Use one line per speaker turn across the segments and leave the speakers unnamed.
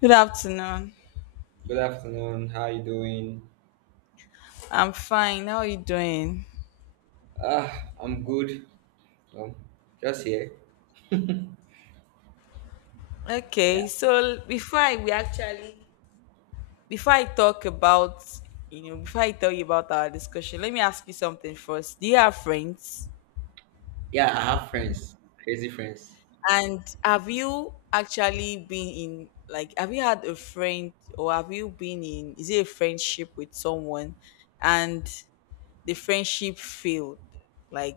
Good afternoon.
Good afternoon. How you doing?
I'm fine. How are you doing?
Ah, I'm good. Um, just here. Yeah,
Okay, so before I talk about before I tell you about our discussion, let me ask you something first. Do you have friends?
yeah, I have friends, crazy friends.
And have you actually been in like have you had a friend, or have you been in is it a friendship with someone and the friendship failed? Like,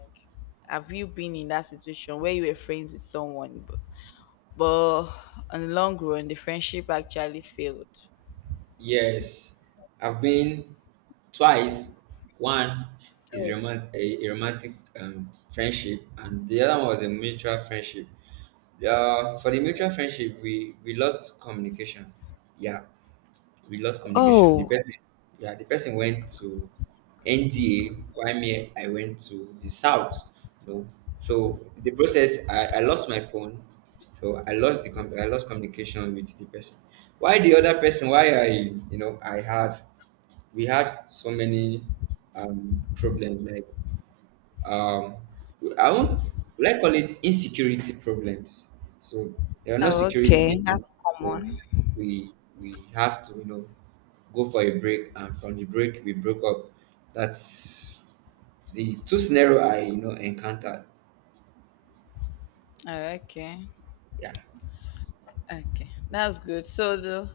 have you been in that situation where you were friends with someone but on the long run the friendship actually failed?
Yes, I've been twice. One is
Oh.
a romantic friendship, and the other one was a mutual friendship. For the mutual friendship, we lost communication. Yeah. We lost communication.
Oh.
Yeah, the person went to NDA, while me, I went to the south. You know? So the process, I lost my phone, so I lost I lost communication with the person. Why the other person? Why I, you know, I had we had so many problems like um, I won't like call it insecurity problems. So there are no
Oh,
security,
okay. That's
so
common.
we we have to go for a break, and from the break we broke up. That's the two scenario I encountered.
Oh, okay,
Yeah,
okay, that's good. So the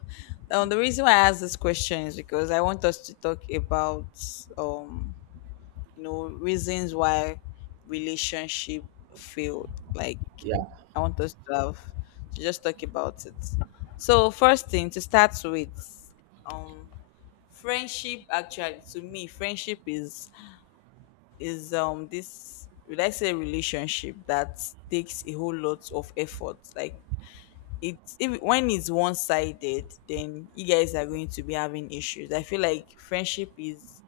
um, the reason why I asked this question is because I want us to talk about, um reasons why relationship failed. Like,
yeah,
I want us to have to just talk about it. So, first thing to start with, um friendship, actually, to me, friendship is this, would I say, relationship that takes a whole lot of effort. Like, it's if when it's one sided, then you guys are going to be having issues. I feel like friendship is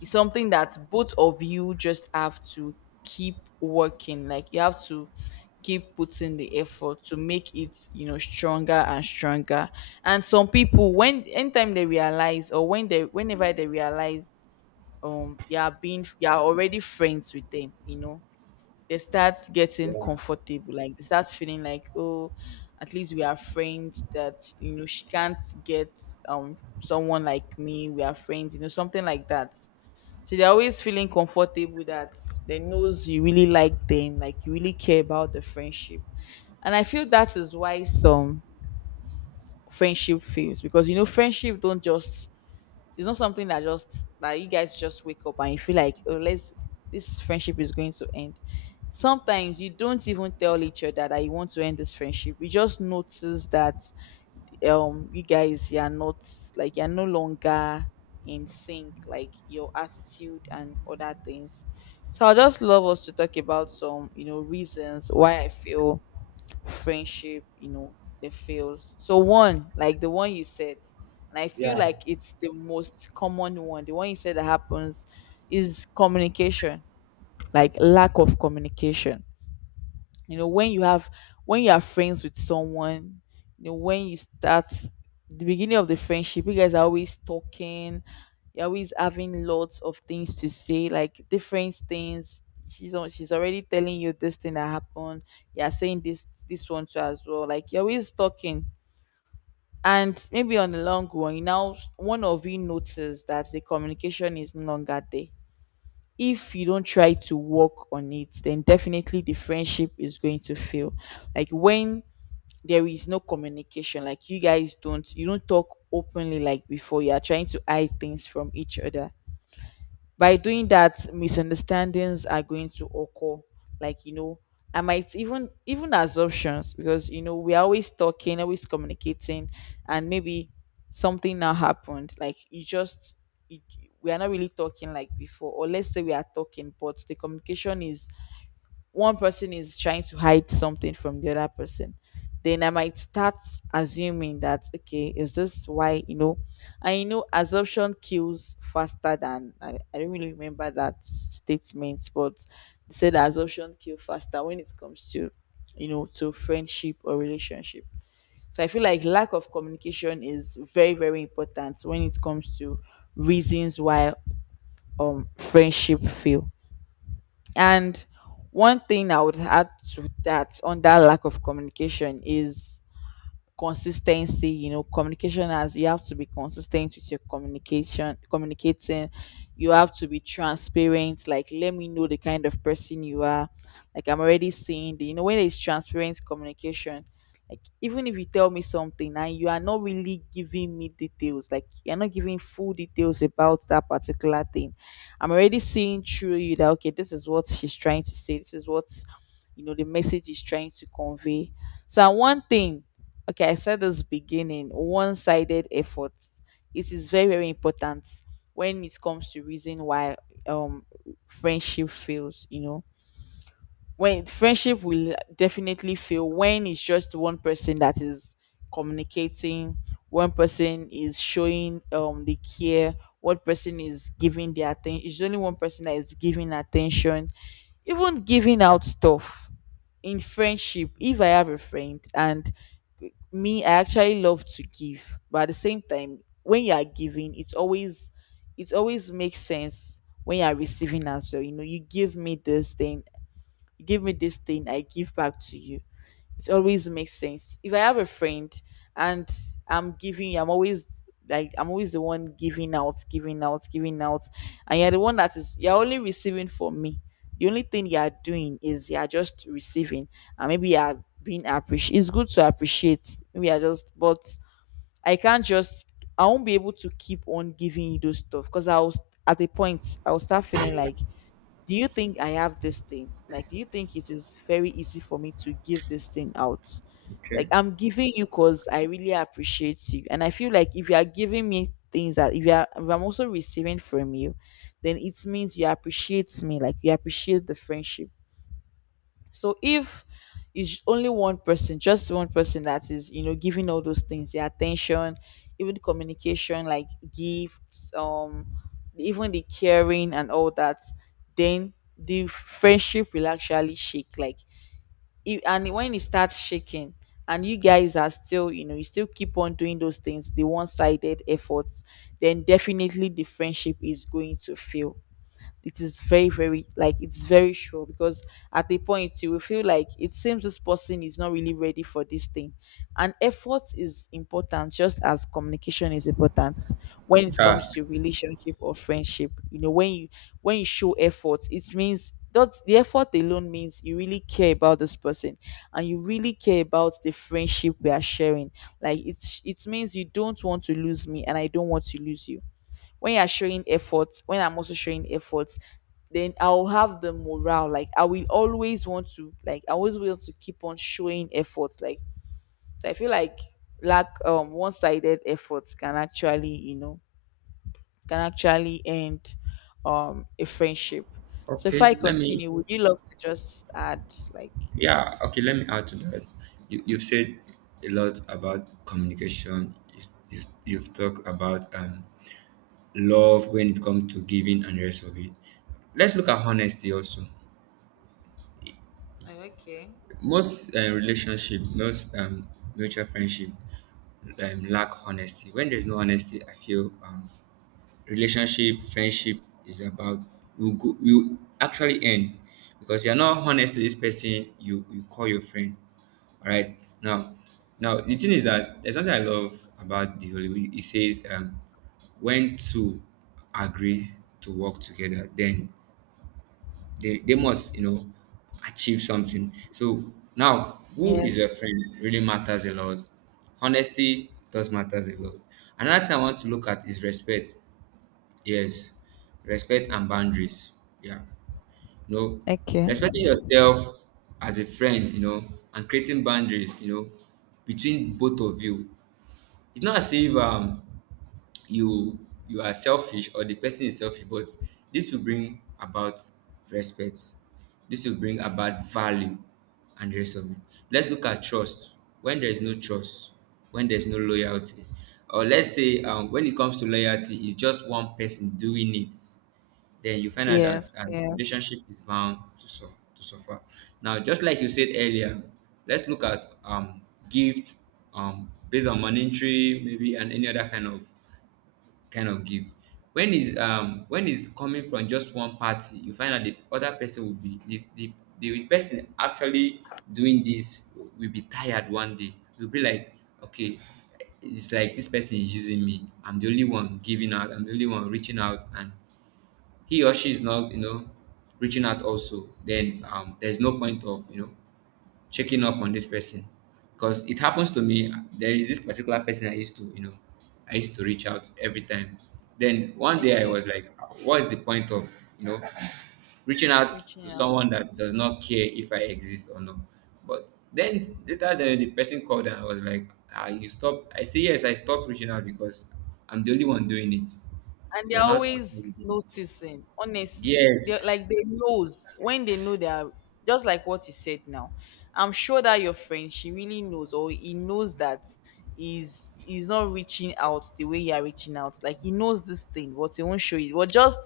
is something that both of you just have to keep working. Like, you have to keep putting the effort to make it, stronger and stronger. And some people, when anytime they realize, or whenever they realize, you are already friends with them, they start getting
yeah,
comfortable. Like, they start feeling like, oh, at least we are friends, that, she can't get, someone like me, we are friends, something like that. So they're always feeling comfortable that they knows you really like them, like you really care about the friendship. And I feel that is why some friendship fails, because, friendship don't just it's not something that just, that you guys just wake up and you feel like, oh, let's this friendship is going to end. Sometimes you don't even tell each other that you want to end this friendship. You just notice that, you are not, like, you're no longer in sync, like your attitude and other things. So I just love us to talk about some, reasons why I feel friendship, that fails. So, one, like the one you said, and I feel
yeah.
like it's the most common one. The one you said that happens is communication, like lack of communication. You know, when you have, when you are friends with someone when you start the beginning of the friendship, you guys are always talking, you're always having lots of things to say, like different things. She's on, she's already telling you this thing that happened, you're saying this, this one too as well, like you're always talking. And maybe on the long run, you now, one of you notices that the communication is no longer there. If you don't try to work on it, then definitely the friendship is going to fail. Like, when there is no communication, like, you guys don't, you don't talk openly like before, you are trying to hide things from each other. By doing that, misunderstandings are going to occur. Like, I might, even assumptions, because, we're always talking, always communicating. And maybe something now happened, like, you just, you, we are not really talking like before. Or let's say we are talking, but the communication is, one person is trying to hide something from the other person, then I might start assuming that, okay, is this why, and, assumption kills faster than, I don't really remember that statement, but they said assumption kill faster when it comes to, to friendship or relationship. So I feel like lack of communication is very, very important when it comes to reasons why, friendship fail. And one thing I would add to that, on that lack of communication, is consistency. You know communication has you have to be consistent with your communication, communicating. You have to be transparent. Like, let me know the kind of person you are. Like, I'm already seeing the, when it's transparent communication, like, even if you tell me something and you are not really giving me details, like you're not giving full details about that particular thing, I'm already seeing through you that, okay, this is what she's trying to say, this is what, the message is trying to convey. So, and one thing, okay, I said this beginning, one-sided efforts, it is very, very important when it comes to reason why, um friendship fails. You know, when friendship will definitely fail, when it's just one person that is communicating, one person is showing, the care, one person is giving the attention, it's only one person that is giving attention, even giving out stuff. In friendship, if I have a friend, and me, I actually love to give, but at the same time, when you are giving, it's always, it always makes sense when you are receiving as well. You know, you give me this thing, you give me this thing, I give back to you, it always makes sense. If I have a friend, and I'm giving, I'm always, like, I'm always the one giving out, giving out, giving out, and you're the one that is, you're only receiving from me. The only thing you are doing is you are just receiving, and maybe you are being appreciated. It's good to appreciate. Maybe I just, but I can't just. I won't be able to keep on giving you those stuff, because I was, at a point I will start feeling like, do you think I have this thing? Like, do you think it is very easy for me to give this thing out? Like,
Okay.
I'm giving you because I really appreciate you. And I feel like, if you are giving me things that, if, you are, if I'm also receiving from you, then it means you appreciate me. Like, you appreciate the friendship. So if it's only one person, just one person that is, giving all those things, the attention, even the communication, like gifts, even the caring and all that, then the friendship will actually shake. Like, if, and when it starts shaking, and you guys are still, you still keep on doing those things, the one-sided efforts, then definitely the friendship is going to fail. It is very, very, like, it's very sure, because at a point you will feel like it seems this person is not really ready for this thing. And effort is important, just as communication is important, when it
Yeah.
comes to relationship or friendship. You know, when you show effort, it means that the effort alone means you really care about this person and you really care about the friendship we are sharing. Like, it's, it means you don't want to lose me and I don't want to lose you. When you're showing effort, when I'm also showing effort, then I'll have the morale. Like, I will always want to, like, I always will to keep on showing effort. Like, so I feel like lack one sided efforts can actually, you know, can actually end, a friendship. So if
Okay.
I
Let me.
continue, would you love to just add, like,
Yeah. Okay. Let me add to that. You've said a lot about communication. You've talked about love when it comes to giving and the rest of it. Let's look at honesty also.
Oh, okay.
Most mutual friendship lack honesty. When there's no honesty, I feel friendship is about you actually end because you're not honest to this person you call your friend. All right. Now, now the thing is that there's something I love about the Holy Bible. It says when two agree to work together, then they must, you know, achieve something. So now, who is your friend
Yes.
really matters a lot. Honesty does matters a lot. Another thing I want to look at is respect. Yes, respect and boundaries. Yeah, you know,
Okay.
respecting yourself as a friend, you know, and creating boundaries, between both of you, it's not as if you you are selfish or the person is selfish, but this will bring about respect. This will bring about value and the rest of it. Let's look at trust. When there is no trust, when there is no loyalty, or let's say when it comes to loyalty, it's just one person doing it, then you find out that
Yes, yes.
relationship is bound to suffer. Now, just like you said earlier, let's look at gift based on monetary, maybe, and any other kind of gift. When is coming from just one party, you find out the other person will be the person actually doing this will be tired one day. Will be like, okay, it's like this person is using me. I'm the only one giving out. I'm the only one reaching out, and he or she is not reaching out also, then there's no point of checking up on this person, because it happens to me, there is this particular person I used to reach out every time. Then one day I
Okay.
was like, what is the point of you know reaching out
Reaching
to
out.
someone that does not care if I exist or not? But then later, the person called, and I was like, you stop? I say, yes, I stopped reaching out because I'm the only one doing it.
And
You're
they're
not
always
actually doing it.
noticing, honestly, they,
Yes.
like, they knows when they, know they are, just like what you said now, I'm sure that your friend, she really knows, or he knows, that is, he's not reaching out the way you are reaching out. Like, he knows this thing but he won't show it. But just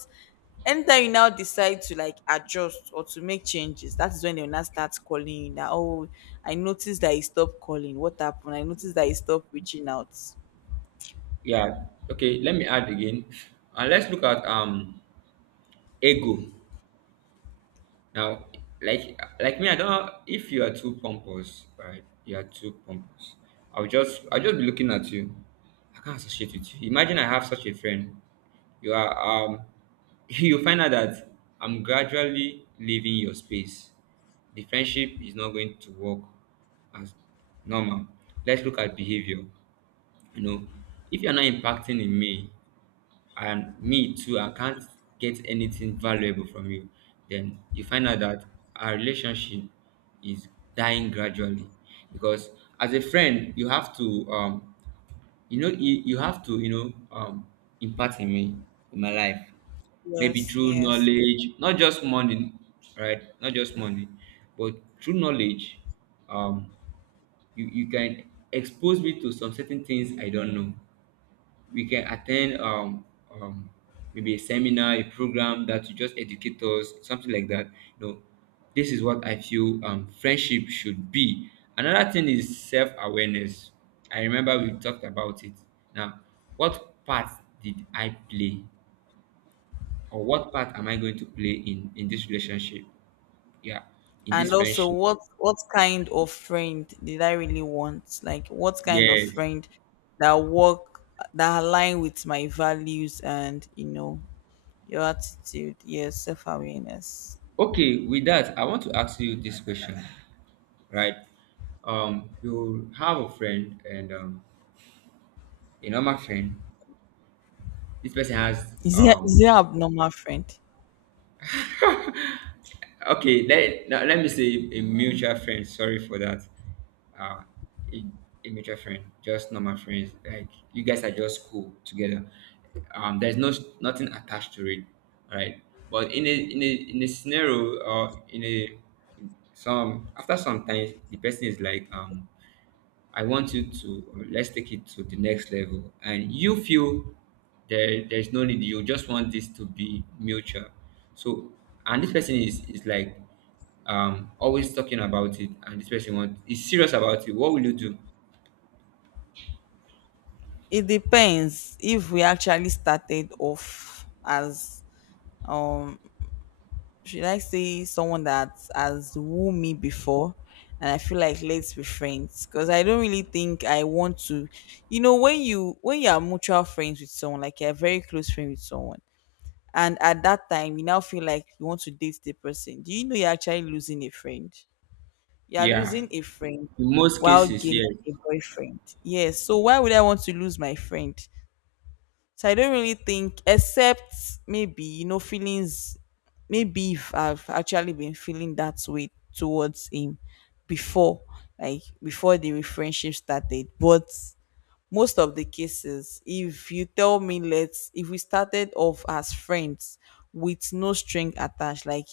anytime you now decide to, like, adjust or to make changes, that is when they'll now start calling you, now, oh, I noticed that he stopped calling, what happened, I noticed that he stopped reaching out.
Yeah. Okay. Let me add again, and let's look at ego now. Like like me, I don't know if you are too pompous, right? You are too pompous. I'll just be looking at you. I can't associate with you. Imagine I have such a friend. You are you find out that I'm gradually leaving your space. The friendship is not going to work as normal. Let's look at behavior. You know, if you're not impacting in me, and me too, I can't get anything valuable from you, then you find out that our relationship is dying gradually, because as a friend, you have to impart in me, in my life. Maybe
Yes,
through
yes.
knowledge, not just money, right? Not just money, but through knowledge. um you can expose me to some certain things. I don't know. We can attend, um, maybe a seminar, a program that will just educate us, something like that. You know, this is what I feel friendship should be. Another thing is self awareness. I remember we talked about it. Now, what part did I play, or what part am I going to play in this relationship? Yeah, in this
And also,
friendship.
what kind of friend did I really want? Like, what kind of
Yes.
friend that work, that align with my values and, your attitude. Yes, self-awareness.
Okay. With that, I want to ask you this question, right? You have a friend, and a normal friend. This person has
Is there, is there abnormal friend?
okay, let now, let me say a mutual friend. Sorry for that. Uh, a, a mutual friend, just normal friends. Like you guys are just cool together. There's no nothing attached to it, right? But in a scenario, or in a some, after some time, the person is like, I want you to let's take it to the next level, and you feel there's no need. You just want this to be mutual. So, and this person is like always talking about it, and this person want is serious about it. What will you do?
It depends. If we actually started off as, um should I say, someone that has wooed me before? And I feel like, let's be friends because I don't really think I want to. You know, when you, when you are mutual friends with someone, like you're very close friend with someone, and at that time you now feel like you want to date the person. Do you know you're actually losing a friend? You're
Yeah,
losing a friend
in most
while
cases,
gaining
yes.
a boyfriend. Yes. So why would I want to lose my friend? So I don't really think, except maybe, you know, feelings, maybe if I've actually been feeling that way towards him before, like before the friendship started. But most of the cases, if you tell me, if we started off as friends with no string attached, like,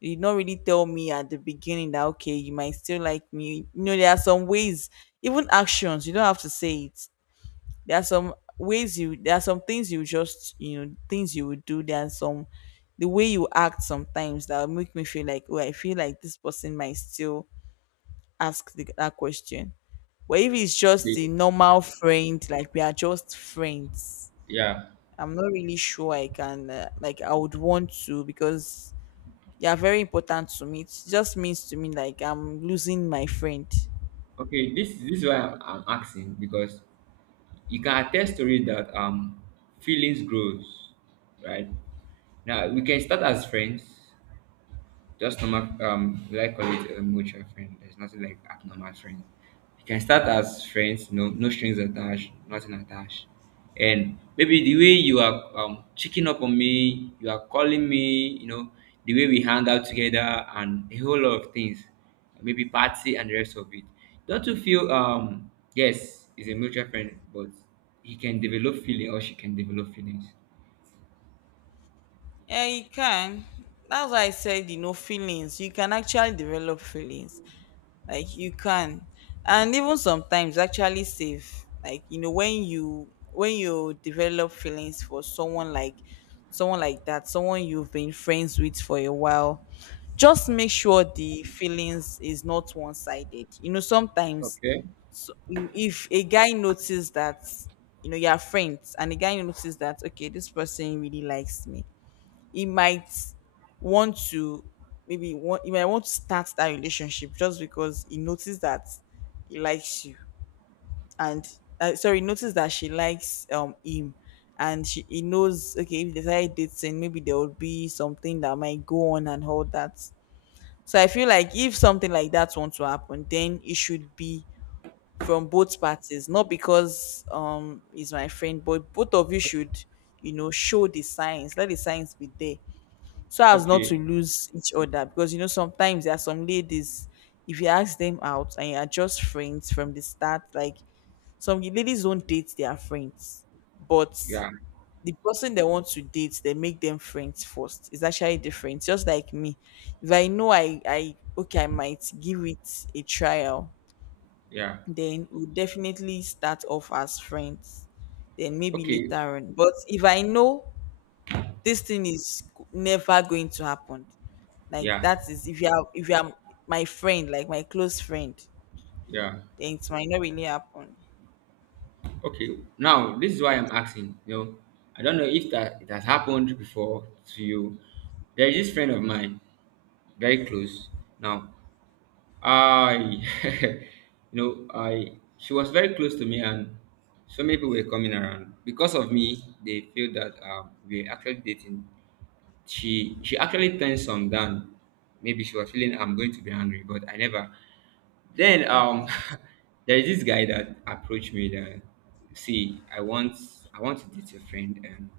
you did not really tell me at the beginning that okay you might still like me. You know, there are some ways, even actions, you don't have to say it. There are some ways you— there are some things you just, you know, things you would do. There are some— the way you act sometimes that will make me feel like, oh, I feel like this person might still ask that question. But if it's just
Okay.
the normal friend, like we are just friends,
Yeah.
I'm not really sure I can like— I would want to, because you are very important to me. It just means to me like I'm losing my friend.
Okay, this is why I'm asking, because you can attest to it that feelings grows, right? Now we can start as friends. Just normal, like call it a mutual friend. There's nothing like abnormal friends. You can start as friends, no strings attached, nothing attached. And maybe the way you are, checking up on me, you are calling me, you know, the way we hang out together, and a whole lot of things, maybe party and the rest of it. Don't you feel, yes, it's a mutual friend, but he can develop feeling, or she can develop feelings.
Yeah, you can. That's why I said, you know, feelings. You can actually develop feelings. Like you can, and even sometimes actually save, like, you know, when you develop feelings for someone, like someone like that, someone you've been friends with for a while, just make sure the feelings is not one-sided, you know. Sometimes,
Okay.
so if a guy notices that, you know, you're friends, and the guy notices that okay, this person really likes me, he might want to— maybe want— he might want to start that relationship just because he noticed that he likes you. And sorry, noticed that she likes him, and he knows okay, if they start dating, maybe there will be something that might go on and all that. So I feel like if something like that wants to happen, then it should be from both parties, not because he's my friend, but both of you
Yeah. Okay.
should, you know, show the signs. Let the signs be there, so as not to
Okay,
lose each other, because you know sometimes there are some ladies, if you ask them out and you are just friends from the start, like some ladies don't date their friends. But
yeah.
the person they want to date, they make them friends first. It's actually different. Just like me, if I know I okay, I might give it a trial,
Yeah.
then we'll definitely start off as friends, then maybe
Okay.
later on. But if I know this thing is never going to happen, like
Yeah.
that is if you are— if you are my friend, like my close friend,
Yeah.
then it might not really happen.
Okay. Now, this is why I'm asking. You know, I don't know if that it has happened before to you. There is this friend of mine, very close. Now, I, I she was very close to me, and so many people were coming around because of me. They feel that we're actually dating. She actually turned some down. Maybe she was feeling I'm going to be angry, but I never. Then
Okay.
there is this guy that approached me that, see, I want to date your friend, and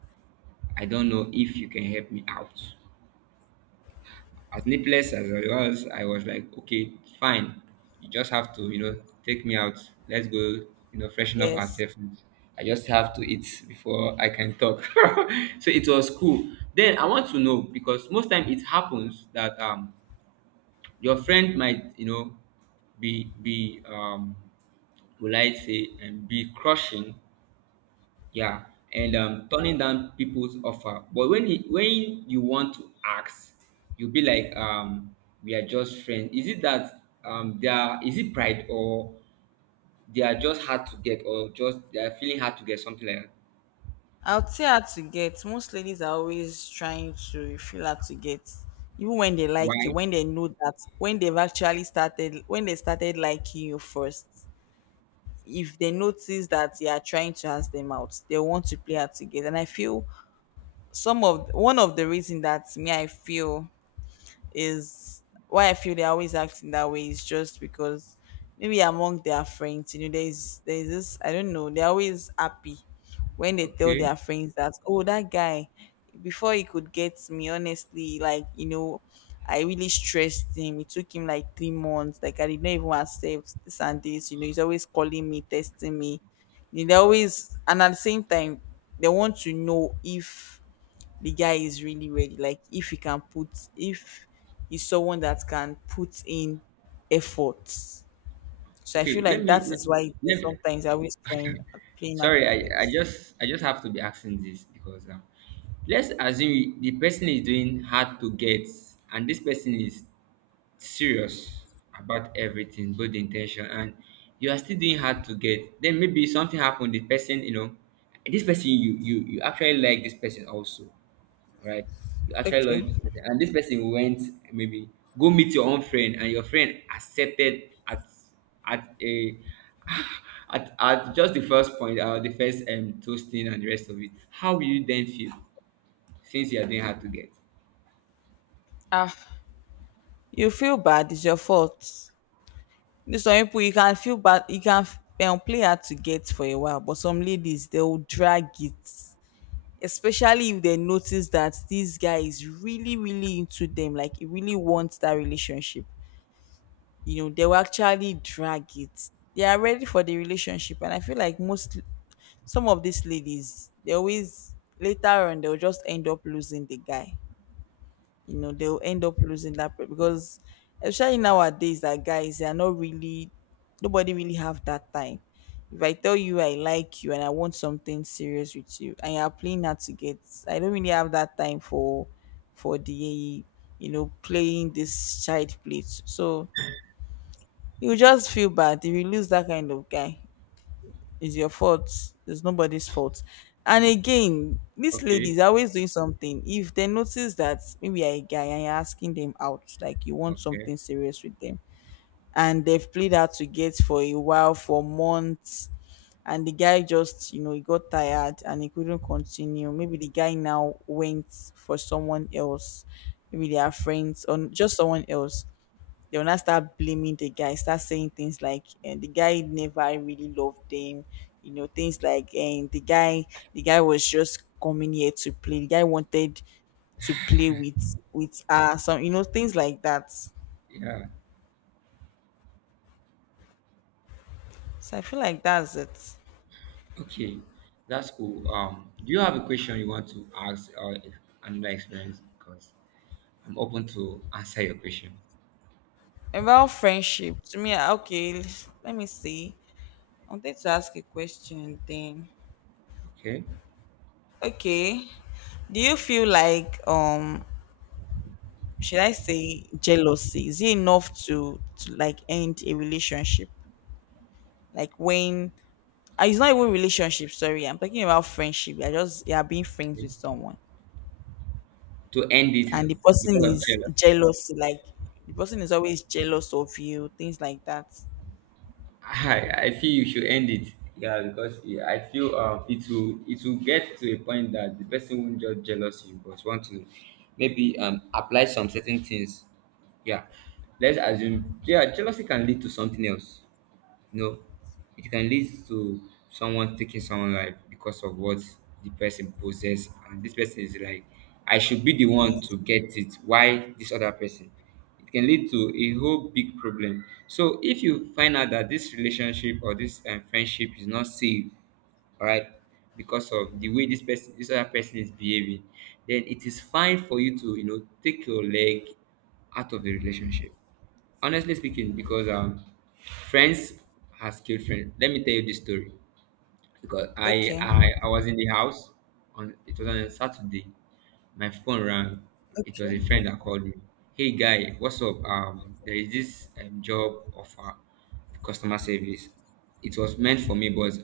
I don't know if you can help me out. As needless as I was like, okay, fine. You just have to, you know, take me out. Let's go, you know, freshen up
Yes,
ourselves. I just have to eat before I can talk. So it was cool. Then I want to know, because most time it happens that your friend might, be, will I say, and be crushing, yeah, and turning down people's offer. But when you want to ask, you'll be like, we are just friends. Is it that they are is it pride, or they are just hard to get, or just they are feeling hard to get, something like that?
I'll say her to get. Most ladies are always trying to feel her to get, even when they like you,
Why?
when they know that— when they've actually started— when they started liking you first. If they notice that you are trying to ask them out, they want to play her to get. And I feel some of— one of the reason that me I feel is why I feel they're always acting that way is just because maybe among their friends, you know, there's this, I don't know, they're always happy when they tell
Okay.
their friends that, oh, that guy, before he could get me, honestly, like, you know, I really stressed him. It took him like 3 months. Like I did not even accept this and this. You know, he's always calling me, testing me. You know, they always— and at the same time, they want to know if the guy is really ready, like if he can put— if he's someone that can put in effort. So I feel
Okay, let
like
me
that
let,
is why there's
let,
sometimes I always trying playing
sorry, I
activates.
just have to be asking this, because let's assume the person is doing hard to get, and this person is serious about everything, both the intention, and you are still doing hard to get. Then maybe something happened. The person, you know, this person you actually like this person also, right? You actually love
Okay.
this person, and this person went maybe go meet your own friend, and your friend accepted at a at just the first point, the first toasting and the rest of it. How will you then feel, since you are doing hard to get?
Ah, you feel bad. It's your fault. This— some people you can feel bad. You can play hard to get for a while, but some ladies they will drag it. Especially if they notice that this guy is really, really into them, like he really wants that relationship. You know, they will actually drag it. They are ready for the relationship, and I feel like most— some of these ladies, they always— later on they'll just end up losing the guy. You know, they'll end up losing that pe- because especially nowadays that guys, they are not really— nobody really have that time. If I tell you I like you and I want something serious with you and you're playing hard to get, I don't really have that time for— for the, you know, playing this child play. So you just feel bad if you lose that kind of guy. It's your fault. It's nobody's fault. And again, these
Okay,
ladies are always doing something. If they notice that maybe you're a guy and you're asking them out, like you want
okay,
something serious with them, and they've played out to get for a while, for months, and the guy just, you know, he got tired and he couldn't continue, maybe the guy now went for someone else, maybe they are friends or just someone else, they will now start blaming the guy, start saying things like— and the guy never really loved them, you know, things like— and the guy— the guy was just coming here to play. The guy wanted to play with her, some, you know, things like that.
yeah,
So I feel like that's it.
okay, that's cool. Do you have a question you want to ask, or another experience? Because I'm open to answer your question.
About friendship, to me, ah, okay, l- let me see. I wanted to ask a question then.
Okay,
Okay. Do you feel like should I say jealousy? Is it enough to— to like end a relationship? Like when— ah, it's not even relationship, sorry, I'm talking about friendship. You're just— you're being friends
okay.
with someone
To end it
and the person
because of
is
jealousy.
jealous, like the person is always jealous of you, things like that.
I feel you should end it. Yeah, because yeah, I feel it will get to a point that the person won't just jealous you, but want to, maybe apply some certain things. Yeah, let's assume yeah jealousy can lead to something else, you know, it can lead to someone taking someone life because of what the person possess, and this person is like, I should be the
Yeah.
one to get it, why this other person. It can lead to a whole big problem. So if you find out that this relationship or this friendship is not safe, all right, because of the way this person, this other person is behaving, then it is fine for you to, you know, take your leg out of the relationship, honestly speaking, because friends has killed friends. Let me tell you this story, because I,
Okay.
I I was in the house on, it was on a Saturday. My phone rang. It was a friend
Okay.
that called me. Hey guy, what's up? There is this job offer, customer service. It was meant for me, but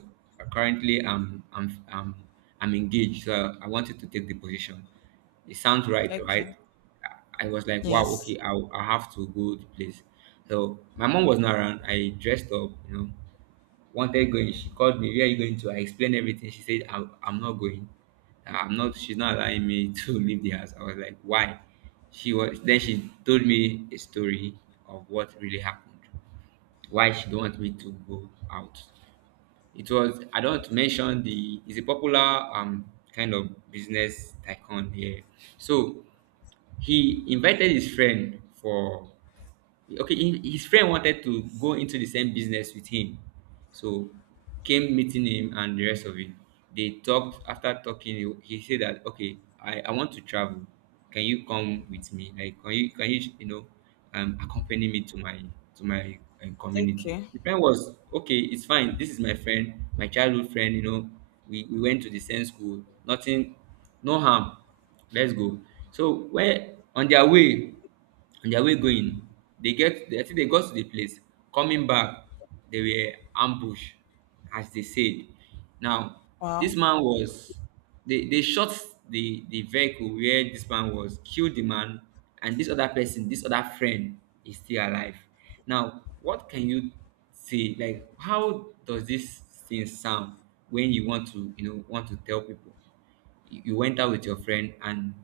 currently I'm engaged, so I wanted to take the position. It sounds right,
Okay.
right? I was like, wow, okay,
Yes.
I have to go to place. So my mom was not around. I dressed up, you know, wanted going. She called me, where are you going to? I explained everything. She said, I'm not going. Nah, I'm not, she's not allowing me to leave the house. I was like, why? Then she told me a story of what really happened, why she don't want me to go out. It was, I don't mention the, it's a popular kind of business tycoon here. So he invited his friend for, okay, his friend wanted to go into the same business with him. So came meeting him and the rest of it, they talked. After talking, he said that, okay, I want to travel, can you come with me, like can you, you know, accompany me to my, to my community.
Okay.
The friend was okay, it's fine, this is my friend, my childhood friend, you know, we went to the same school, nothing, no harm, let's go. So where on their way, on their way going, they get, I think they got to the place. Coming back, they were ambushed, as they said. Now, this
Wow.
man was, they shot the vehicle where this man was, killed the man, and this other person, this other friend is still alive. Now, what can you say? Like how does this thing sound when you want to, you know, want to tell people? You went out with your friend and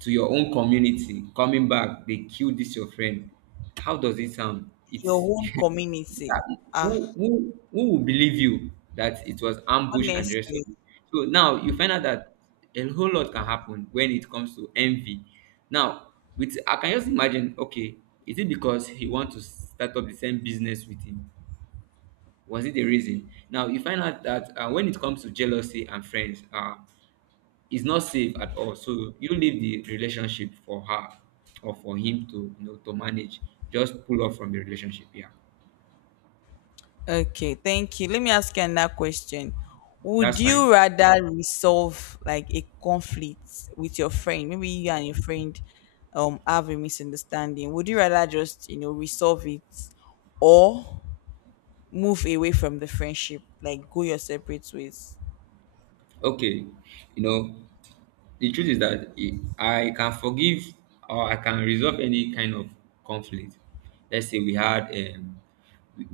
to your own community, coming back they kill this your friend. How does it sound?
Your
It's
own community. Ah,
who will believe you that it was ambush and the rest of
honestly.
it? So now you find out that a whole lot can happen when it comes to envy. Now with, I can just imagine, okay, is it because he want to start up the same business with him, was it the reason? Now you find out that when it comes to jealousy and friends, it's not safe at all. So you leave the relationship for her or for him to, you know, to manage. Just pull off from the relationship. Yeah,
Okay, thank you. Let me ask you another question.
that's
Would
fine.
you rather resolve like a conflict with your friend? Maybe you and your friend have a misunderstanding. Would you rather just, you know, resolve it, or move away from the friendship, like go your separate ways?
Okay, you know, the truth is that it, I can forgive or I can resolve any kind of conflict. Let's say we had, we,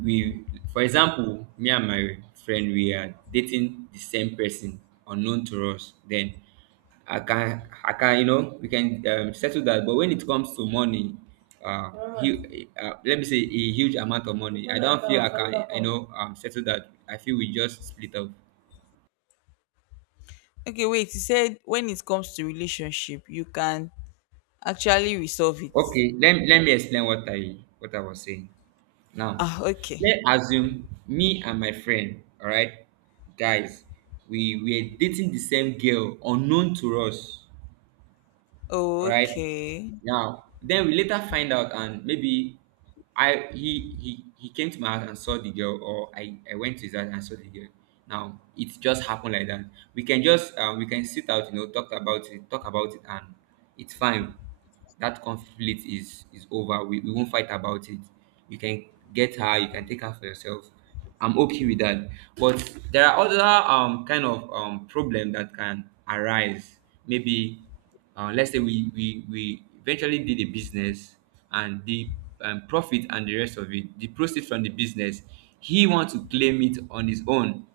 for example, me and my friend, we are dating the same person unknown to us. Then I can, you know, we can settle that. But when it comes to money, let me say a huge amount of money, I don't feel I can, you know, settle that. I feel we just split up.
Okay, wait, you said when it comes to relationship, you can actually resolve it.
Okay, let me explain what I was saying. Now,
Ah, okay.
let's assume me and my friend, all right, guys, we were dating the same girl unknown to us,
Oh,
all right.
okay.
Now, then we later find out, and maybe I he came to my house and saw the girl, or I went to his house and saw the girl. Now, it just happened like that. We can just we can sit out, you know, talk about it, and it's fine. That conflict is over. We won't fight about it. You can get her, you can take her for yourself, I'm okay with that. But there are other kind of problem that can arise. Maybe let's say we eventually did a business, and the profit and the rest of it, the proceeds from the business, he wants to claim it on his own.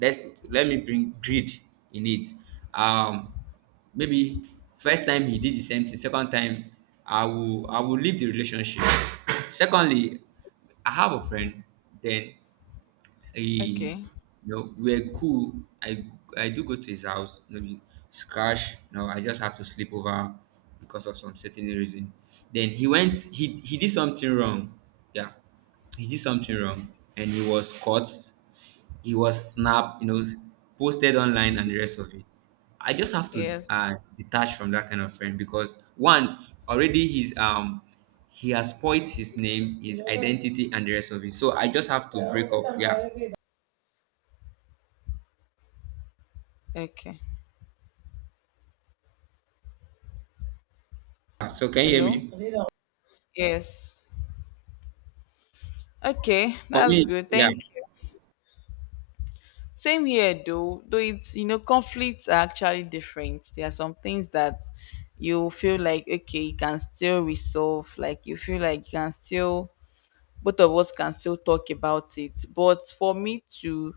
Let's, let me bring greed in it. um Maybe first time he did the same thing, second time I will leave the relationship. Secondly, I have a friend, then he,
Okay.
you know, we're cool. i I do go to his house, maybe scratch, no, I just have to sleep over because of some certain reason. Then he went, he did something wrong, yeah, he did something wrong, and he was caught. It was snap, you know, posted online and the rest of it. I just have to
Yes.
detach from that kind of friend, because one already, he's he has spoiled his name, his identity, and the rest of it. So I just have to break up. Yeah.
Okay.
So can you hear
Hello?
me?
Yes. Okay,
For
that's
me,
good.
yeah.
Thank you. Same here, though. Though it's— you know, conflicts are actually different. There are some things that you feel like okay, you can still resolve. Like you feel like you can still— both of us can still talk about it. But for me to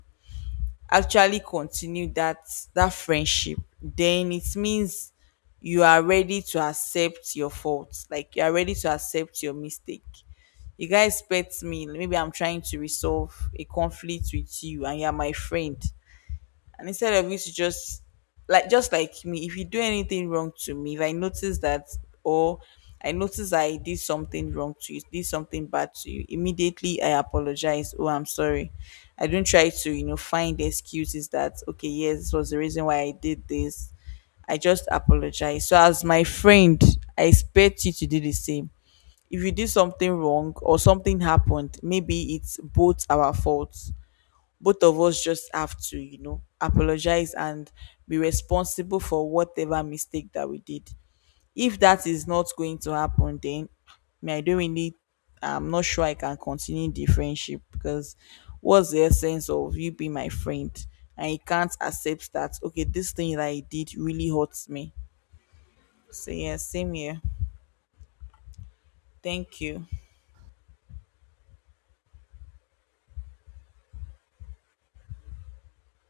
actually continue that— that friendship, then it means you are ready to accept your faults. Like you are ready to accept your mistake. You guys pet me— maybe I'm trying to resolve a conflict with you and you're my friend, and instead of you to just— like just like me, if you do anything wrong to me, if I notice that, or I notice I did something wrong to you, did something bad to you, immediately I apologize, oh, I'm sorry. I don't try to, you know, find excuses that okay, yes, this was the reason why I did this. I just apologize. So as my friend, I expect you to do the same. If you did something wrong or something happened, maybe it's both our faults. Both of us just have to, you know, apologize and be responsible for whatever mistake that we did. If that is not going to happen, then me, I don't really— I'm not sure I can continue the friendship because what's the essence of you being my friend? And you can't accept that, okay, this thing that I did really hurts me. So, yeah, same here. Thank you.